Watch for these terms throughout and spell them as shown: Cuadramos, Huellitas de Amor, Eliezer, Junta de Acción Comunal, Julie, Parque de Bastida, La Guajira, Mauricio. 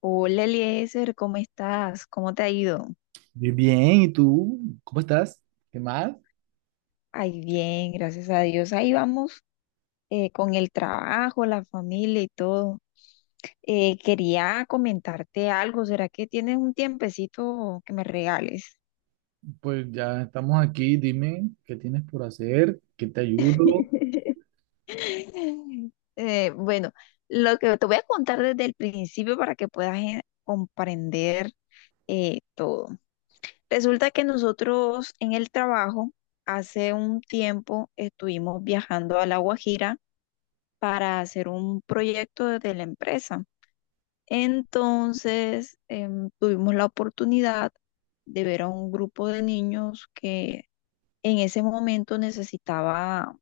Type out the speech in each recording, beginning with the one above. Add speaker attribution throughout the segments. Speaker 1: Hola Eliezer, ¿cómo estás? ¿Cómo te ha ido?
Speaker 2: Bien, bien, ¿y tú? ¿Cómo estás? ¿Qué más?
Speaker 1: Ay, bien, gracias a Dios. Ahí vamos con el trabajo, la familia y todo. Quería comentarte algo. ¿Será que tienes un tiempecito que me regales?
Speaker 2: Pues ya estamos aquí, dime qué tienes por hacer, qué te ayudo.
Speaker 1: Bueno, lo que te voy a contar desde el principio para que puedas comprender todo. Resulta que nosotros en el trabajo hace un tiempo estuvimos viajando a La Guajira para hacer un proyecto de la empresa. Entonces, tuvimos la oportunidad de ver a un grupo de niños que en ese momento necesitaba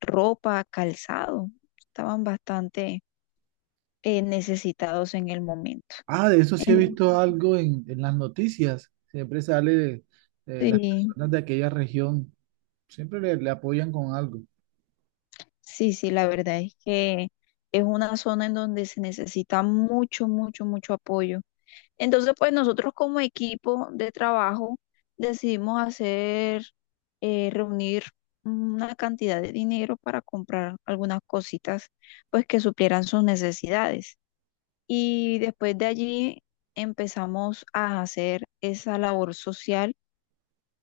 Speaker 1: ropa, calzado, estaban bastante necesitados en el momento.
Speaker 2: Ah, de eso sí he
Speaker 1: En-
Speaker 2: visto algo en las noticias, siempre sale las
Speaker 1: sí,
Speaker 2: personas de aquella región, siempre le apoyan con algo.
Speaker 1: sí, sí, la verdad es que es una zona en donde se necesita mucho, mucho, mucho apoyo. Entonces, pues nosotros como equipo de trabajo decidimos reunir una cantidad de dinero para comprar algunas cositas, pues que suplieran sus necesidades. Y después de allí empezamos a hacer esa labor social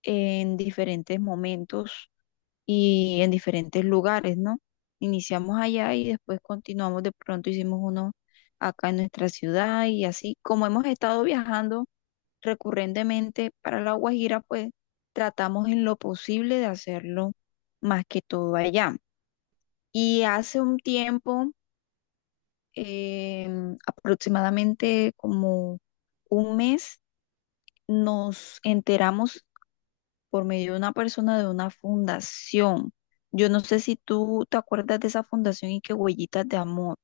Speaker 1: en diferentes momentos y en diferentes lugares, ¿no? Iniciamos allá y después continuamos, de pronto hicimos uno acá en nuestra ciudad y así como hemos estado viajando recurrentemente para La Guajira, pues tratamos en lo posible de hacerlo más que todo allá. Y hace un tiempo, eh, aproximadamente como un mes, nos enteramos por medio de una persona de una fundación. Yo no sé si tú te acuerdas de esa fundación y que Huellitas de Amor.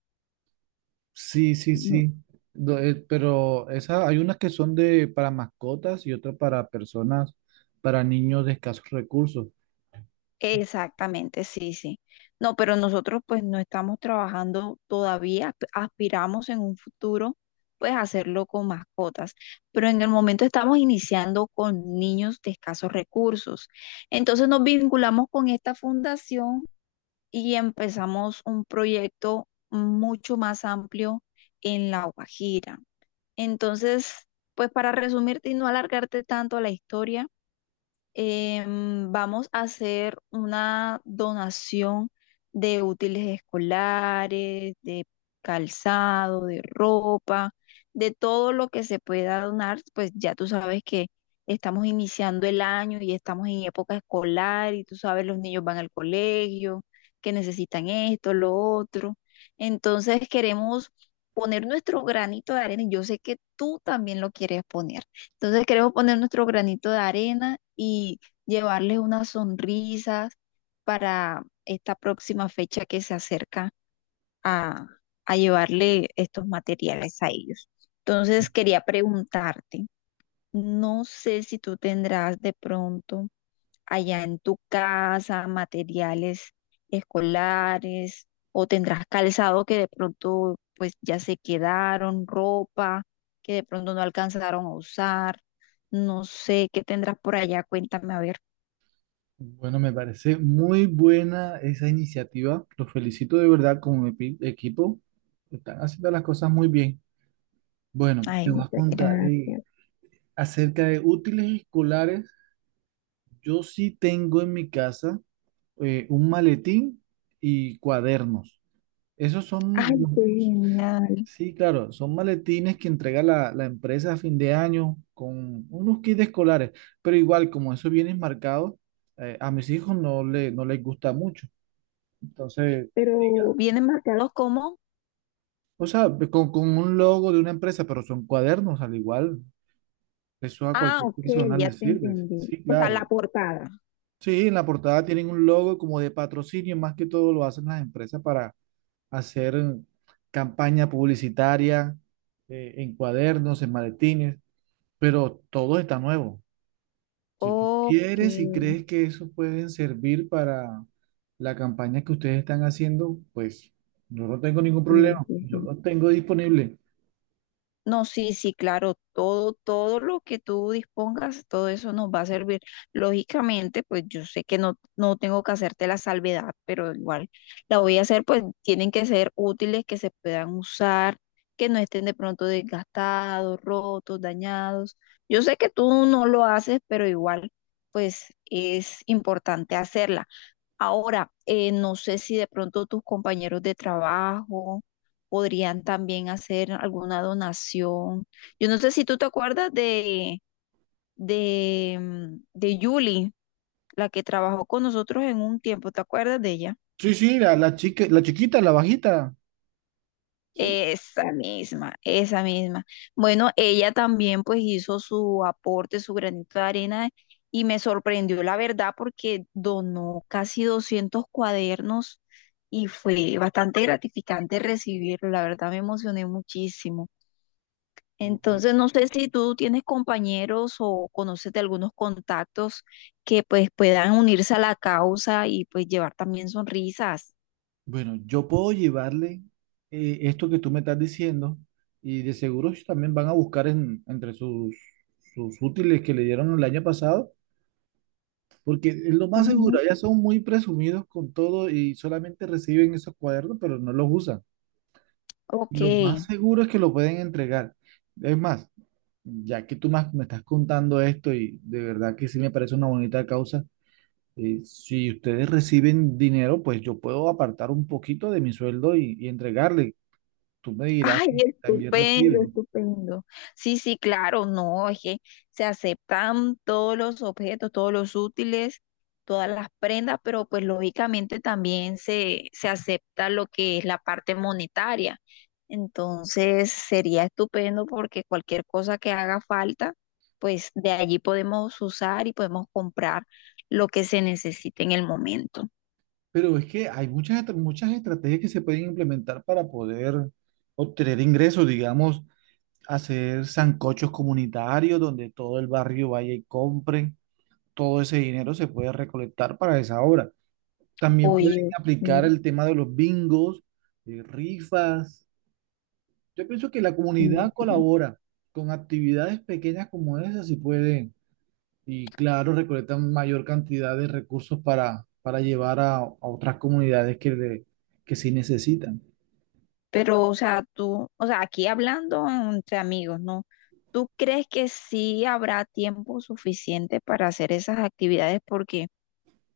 Speaker 2: Sí, sí,
Speaker 1: ¿No?
Speaker 2: sí. Pero esas, hay unas que son de, para mascotas y otras para personas, para niños de escasos recursos.
Speaker 1: Exactamente, sí, sí. No, pero nosotros pues no estamos trabajando todavía, aspiramos en un futuro pues hacerlo con mascotas, pero en el momento estamos iniciando con niños de escasos recursos. Entonces nos vinculamos con esta fundación y empezamos un proyecto mucho más amplio en La Guajira. Entonces, pues para resumirte y no alargarte tanto la historia, vamos a hacer una donación de útiles escolares, de calzado, de ropa, de todo lo que se pueda donar, pues ya tú sabes que estamos iniciando el año y estamos en época escolar y tú sabes, los niños van al colegio, que necesitan esto, lo otro. Entonces queremos poner nuestro granito de arena y yo sé que tú también lo quieres poner. Entonces queremos poner nuestro granito de arena y llevarles unas sonrisas para esta próxima fecha que se acerca a, a llevarle estos materiales a ellos. Entonces quería preguntarte, no sé si tú tendrás de pronto allá en tu casa, materiales escolares, o tendrás calzado que de pronto pues ya se quedaron, ropa que de pronto no alcanzaron a usar, no sé qué tendrás por allá, cuéntame a ver.
Speaker 2: Bueno, me parece muy buena esa iniciativa. Los felicito de verdad como mi equipo. Están haciendo las cosas muy bien. Bueno,
Speaker 1: Ay,
Speaker 2: te voy a
Speaker 1: muchas
Speaker 2: contar
Speaker 1: gracias.
Speaker 2: acerca de útiles escolares. Yo sí tengo en mi casa un maletín y cuadernos. Esos son,
Speaker 1: Ay,
Speaker 2: los-
Speaker 1: qué genial.
Speaker 2: sí, claro, son maletines que entrega la empresa a fin de año con unos kits escolares. Pero igual, como esos vienen marcados, a mis hijos no les gusta mucho. Entonces,
Speaker 1: Pero, ¿vienen marcados como,
Speaker 2: o sea, con un logo de una empresa, pero son cuadernos al igual. Eso a
Speaker 1: ah,
Speaker 2: cualquier
Speaker 1: ok,
Speaker 2: profesional
Speaker 1: ya
Speaker 2: le
Speaker 1: te
Speaker 2: sirve.
Speaker 1: entendí,
Speaker 2: Sí,
Speaker 1: o sea, la
Speaker 2: claro.
Speaker 1: portada.
Speaker 2: Sí, en la portada tienen un logo como de patrocinio, más que todo lo hacen las empresas para hacer campaña publicitaria, en cuadernos, en maletines, pero todo está nuevo. Si tú
Speaker 1: Ok.
Speaker 2: quieres y crees que eso pueden servir para la campaña que ustedes están haciendo, pues yo no tengo ningún
Speaker 1: Sí,
Speaker 2: problema.
Speaker 1: sí,
Speaker 2: Yo
Speaker 1: sí.
Speaker 2: lo tengo disponible.
Speaker 1: No, sí, sí, claro, todo, todo lo que tú dispongas, todo eso nos va a servir. Lógicamente, pues yo sé que no, no tengo que hacerte la salvedad, pero igual la voy a hacer, pues tienen que ser útiles, que se puedan usar, que no estén de pronto desgastados, rotos, dañados. Yo sé que tú no lo haces, pero igual, pues es importante hacerla. Ahora, no sé si de pronto tus compañeros de trabajo podrían también hacer alguna donación. Yo no sé si tú te acuerdas de Julie, la que trabajó con nosotros en un tiempo, ¿te acuerdas de ella?
Speaker 2: Sí, sí, la chica, la chiquita, la bajita, ¿sí?
Speaker 1: Esa misma, esa misma. Bueno, ella también pues hizo su aporte, su granito de arena y me sorprendió la verdad porque donó casi 200 cuadernos y fue bastante gratificante recibirlo. La verdad me emocioné muchísimo.
Speaker 2: Ujú.
Speaker 1: Entonces, no sé si tú tienes compañeros o conoces de algunos contactos que pues puedan unirse a la causa y pues llevar también sonrisas.
Speaker 2: Bueno, yo puedo llevarle esto que tú me estás diciendo y de seguro ellos también van a buscar entre sus, sus útiles que le dieron el año pasado, porque es lo más seguro,
Speaker 1: Ujú.
Speaker 2: ya son muy presumidos con todo y solamente reciben esos cuadernos, pero no los usan.
Speaker 1: Ok.
Speaker 2: Lo más seguro es que lo pueden entregar. Es más, ya que tú más me estás contando esto y de verdad que sí me parece una bonita causa, eh, si ustedes reciben dinero, pues yo puedo apartar un poquito de mi sueldo y entregarle. Tú me dirás,
Speaker 1: Ay,
Speaker 2: si también
Speaker 1: estupendo,
Speaker 2: reciben.
Speaker 1: estupendo. Sí, sí, claro, no, es que se aceptan todos los objetos, todos los útiles, todas las prendas, pero pues lógicamente también se acepta lo que es la parte monetaria. Entonces sería estupendo porque cualquier cosa que haga falta, pues de allí podemos usar y podemos comprar lo que se necesite en el momento.
Speaker 2: Pero es que hay muchas, muchas estrategias que se pueden implementar para poder obtener ingresos, digamos, hacer sancochos comunitarios donde todo el barrio vaya y compre. Todo ese dinero se puede recolectar para esa obra. También pueden
Speaker 1: Oye, sí,
Speaker 2: aplicar el tema de los bingos, rifas. Yo pienso que la
Speaker 1: sí,
Speaker 2: comunidad
Speaker 1: sí.
Speaker 2: colabora con actividades pequeñas como esas, si pueden, y claro, recolectan mayor cantidad de recursos para llevar a otras comunidades que, que sí necesitan.
Speaker 1: Pero, o sea, tú, o sea, aquí hablando entre amigos, ¿no? ¿Tú crees que sí habrá tiempo suficiente para hacer esas actividades? Porque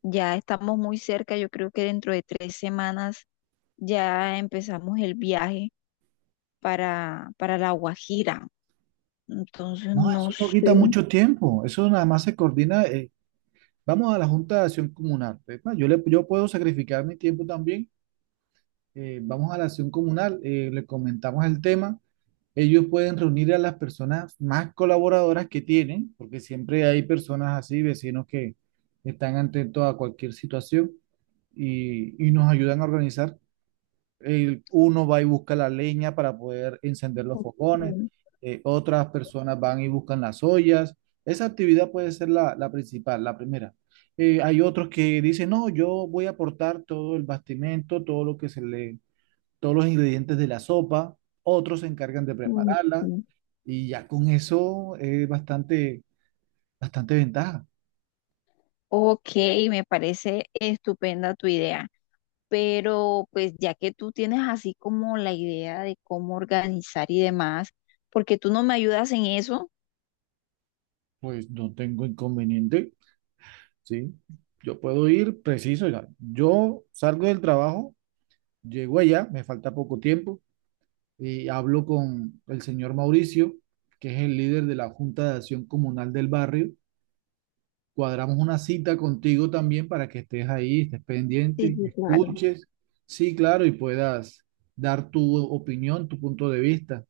Speaker 1: ya estamos muy cerca, yo creo que dentro de 3 semanas ya empezamos el viaje para La Guajira. Entonces,
Speaker 2: No,
Speaker 1: no
Speaker 2: eso no
Speaker 1: sé.
Speaker 2: quita mucho tiempo, eso nada más se coordina. Vamos a la Junta de Acción Comunal. Es más, yo puedo sacrificar mi tiempo también. Vamos a la acción comunal, le comentamos el tema. Ellos pueden reunir a las personas más colaboradoras que tienen, porque siempre hay personas así, vecinos que están atentos a cualquier situación y nos ayudan a organizar. Uno va y busca la leña para poder encender los
Speaker 1: Ok,
Speaker 2: fogones, otras personas van y buscan las ollas. Esa actividad puede ser la principal, la primera. Hay otros que dicen, no, yo voy a aportar todo el bastimento, todo lo que se le, todos los ingredientes de la sopa, otros se encargan de prepararla
Speaker 1: ok,
Speaker 2: y ya con eso es bastante, bastante ventaja.
Speaker 1: ok, me parece estupenda tu idea. Pero pues ya que tú tienes así como la idea de cómo organizar y demás, porque tú no me ayudas en eso.
Speaker 2: Pues no tengo inconveniente, ¿sí? Yo puedo ir preciso, ya. Yo salgo del trabajo, llego allá, me falta poco tiempo y hablo con el señor Mauricio, que es el líder de la Junta de Acción Comunal del barrio. Cuadramos una cita contigo también para que estés ahí, estés
Speaker 1: Sí,
Speaker 2: pendiente,
Speaker 1: sí, claro.
Speaker 2: escuches, sí, claro, y puedas dar tu opinión, tu punto de vista.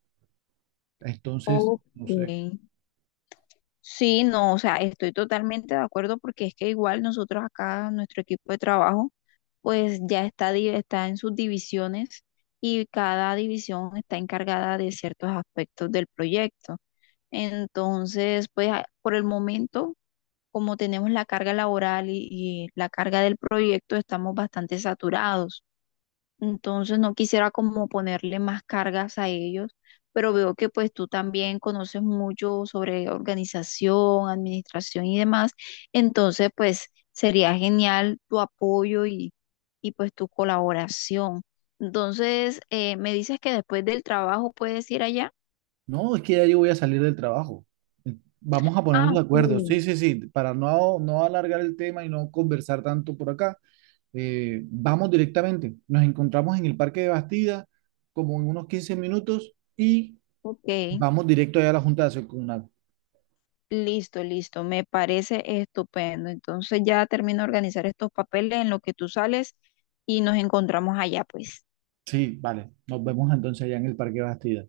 Speaker 2: Entonces,
Speaker 1: Ok.
Speaker 2: no sé.
Speaker 1: Sí, no, o sea, estoy totalmente de acuerdo porque es que igual nosotros acá, nuestro equipo de trabajo, pues ya está, está en sus divisiones y cada división está encargada de ciertos aspectos del proyecto. Entonces, pues por el momento como tenemos la carga laboral y la carga del proyecto, estamos bastante saturados. Entonces no quisiera como ponerle más cargas a ellos, pero veo que pues tú también conoces mucho sobre organización, administración y demás. Entonces pues sería genial tu apoyo y pues tu colaboración. Entonces me dices que después del trabajo puedes ir allá.
Speaker 2: No, es que ya yo voy a salir del trabajo. Vamos a ponernos
Speaker 1: Ah,
Speaker 2: de acuerdo. Sí, sí, sí, para no alargar el tema y no conversar tanto por acá, vamos directamente. Nos encontramos en el Parque de Bastida como en unos 15 minutos y
Speaker 1: ok.
Speaker 2: vamos directo allá a la Junta de Acción Comunal.
Speaker 1: Listo, listo, me parece estupendo. Entonces ya termino de organizar estos papeles en lo que tú sales y nos encontramos allá, pues.
Speaker 2: Sí, vale. Nos vemos entonces allá en el Parque de Bastida.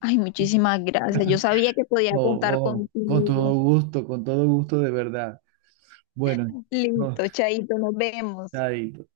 Speaker 1: Ay,
Speaker 2: Oh,
Speaker 1: muchísimas gracias. Yo sabía que podía contar
Speaker 2: oh,
Speaker 1: contigo.
Speaker 2: con todo gusto de verdad. Bueno, no,
Speaker 1: Listo, Chaito, nos vemos.
Speaker 2: chaito.